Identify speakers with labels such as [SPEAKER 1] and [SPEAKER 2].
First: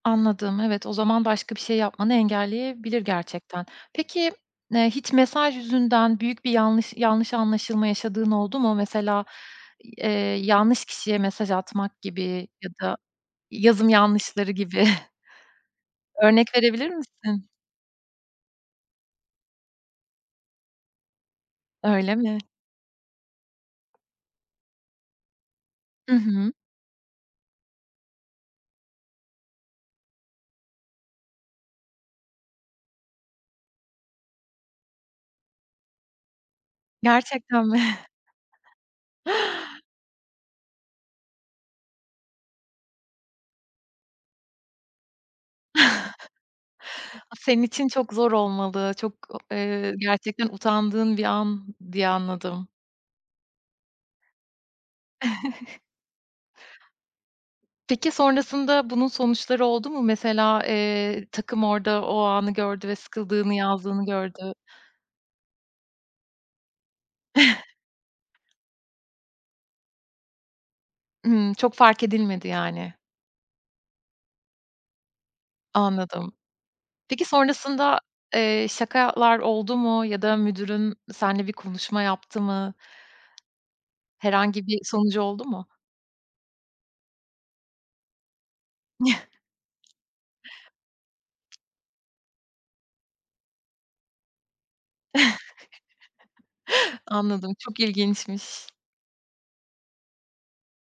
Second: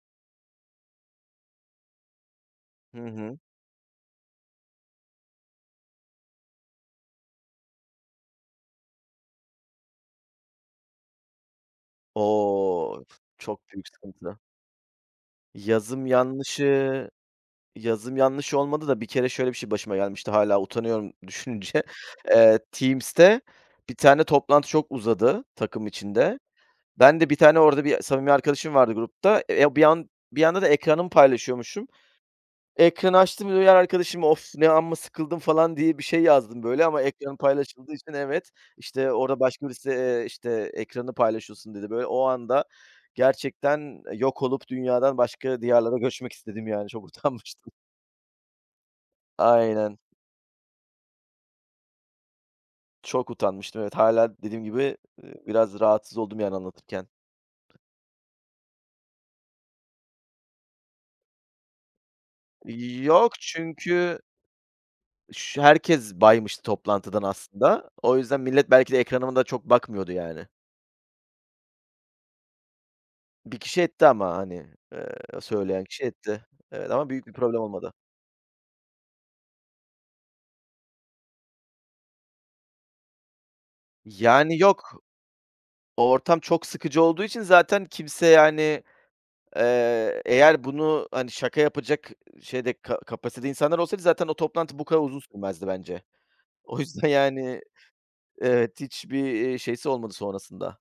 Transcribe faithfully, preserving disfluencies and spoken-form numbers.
[SPEAKER 1] Anladım. Evet, o zaman başka bir şey yapmanı
[SPEAKER 2] Hı
[SPEAKER 1] engelleyebilir
[SPEAKER 2] hı.
[SPEAKER 1] gerçekten. Peki, eee, hiç mesaj yüzünden büyük bir yanlış yanlış anlaşılma yaşadığın oldu mu? Mesela i eee, yanlış kişiye mesaj atmak gibi ya da
[SPEAKER 2] O, çok büyük
[SPEAKER 1] yazım
[SPEAKER 2] sıkıntı.
[SPEAKER 1] yanlışları gibi.
[SPEAKER 2] Yazım
[SPEAKER 1] Örnek verebilir
[SPEAKER 2] yanlışı
[SPEAKER 1] misin?
[SPEAKER 2] yazım yanlışı olmadı da bir kere şöyle bir şey başıma gelmişti hâlâ utanıyorum düşününce.
[SPEAKER 1] Öyle mi?
[SPEAKER 2] Eee, Teams'te bir tane toplantı çok uzadı takım
[SPEAKER 1] Hı
[SPEAKER 2] içinde.
[SPEAKER 1] hı.
[SPEAKER 2] Ben de bir tane, orada bir samimi arkadaşım vardı grupta. Eee, ya, bir an bir anda da ekranımı paylaşıyormuşum. Ekranı açtım, diğer arkadaşıma, "Of! Ne amma sıkıldım." falan diye bir şey yazdım böyle ama ekranım
[SPEAKER 1] Gerçekten mi?
[SPEAKER 2] paylaşıldığı için Evet, işte, orada başka birisi, eee, işte, "Ekranı paylaşıyorsun." dedi. Böyle, o anda gerçekten yok olup dünyadan başka diyarlara göçmek istedim, yani. Çok
[SPEAKER 1] Senin
[SPEAKER 2] utanmıştım.
[SPEAKER 1] için çok zor olmalı. Çok eee,
[SPEAKER 2] Aynen.
[SPEAKER 1] gerçekten utandığın bir an diye anladım.
[SPEAKER 2] Çok utanmıştım, evet. Hâlâ dediğim gibi, iii, biraz rahatsız oldum, yani, anlatırken.
[SPEAKER 1] Peki, sonrasında bunun sonuçları oldu mu? Mesela, eee, takım orada o anı gördü ve
[SPEAKER 2] İii, yok
[SPEAKER 1] sıkıldığını yazdığını
[SPEAKER 2] çünkü
[SPEAKER 1] gördü.
[SPEAKER 2] şü herkes baymıştı toplantıdan aslında. O yüzden millet belki de ekranıma da çok bakmıyordu yani.
[SPEAKER 1] Hımm. Çok fark edilmedi, yani.
[SPEAKER 2] bir kişi etti ama, hani, eee, söyleyen kişi
[SPEAKER 1] Anladım.
[SPEAKER 2] etti. Evet ama
[SPEAKER 1] Peki
[SPEAKER 2] büyük bir problem olmadı.
[SPEAKER 1] sonrasında, eee, şakalar oldu mu ya da müdürün senle bir konuşma yaptı mı?
[SPEAKER 2] Yani,
[SPEAKER 1] Herhangi bir
[SPEAKER 2] yok.
[SPEAKER 1] sonucu oldu mu?
[SPEAKER 2] O ortam çok sıkıcı olduğu için zaten kimse, yani, eee, eğer bunu, hani, şaka yapacak şeyde, ka kapasitede insanlar olsaydı zaten o toplantı bu kadar uzun sürmezdi bence. O yüzden,
[SPEAKER 1] Anladım,
[SPEAKER 2] yani,
[SPEAKER 1] çok ilginçmiş.
[SPEAKER 2] evet hiçbir, eee, şeysi olmadı sonrasında.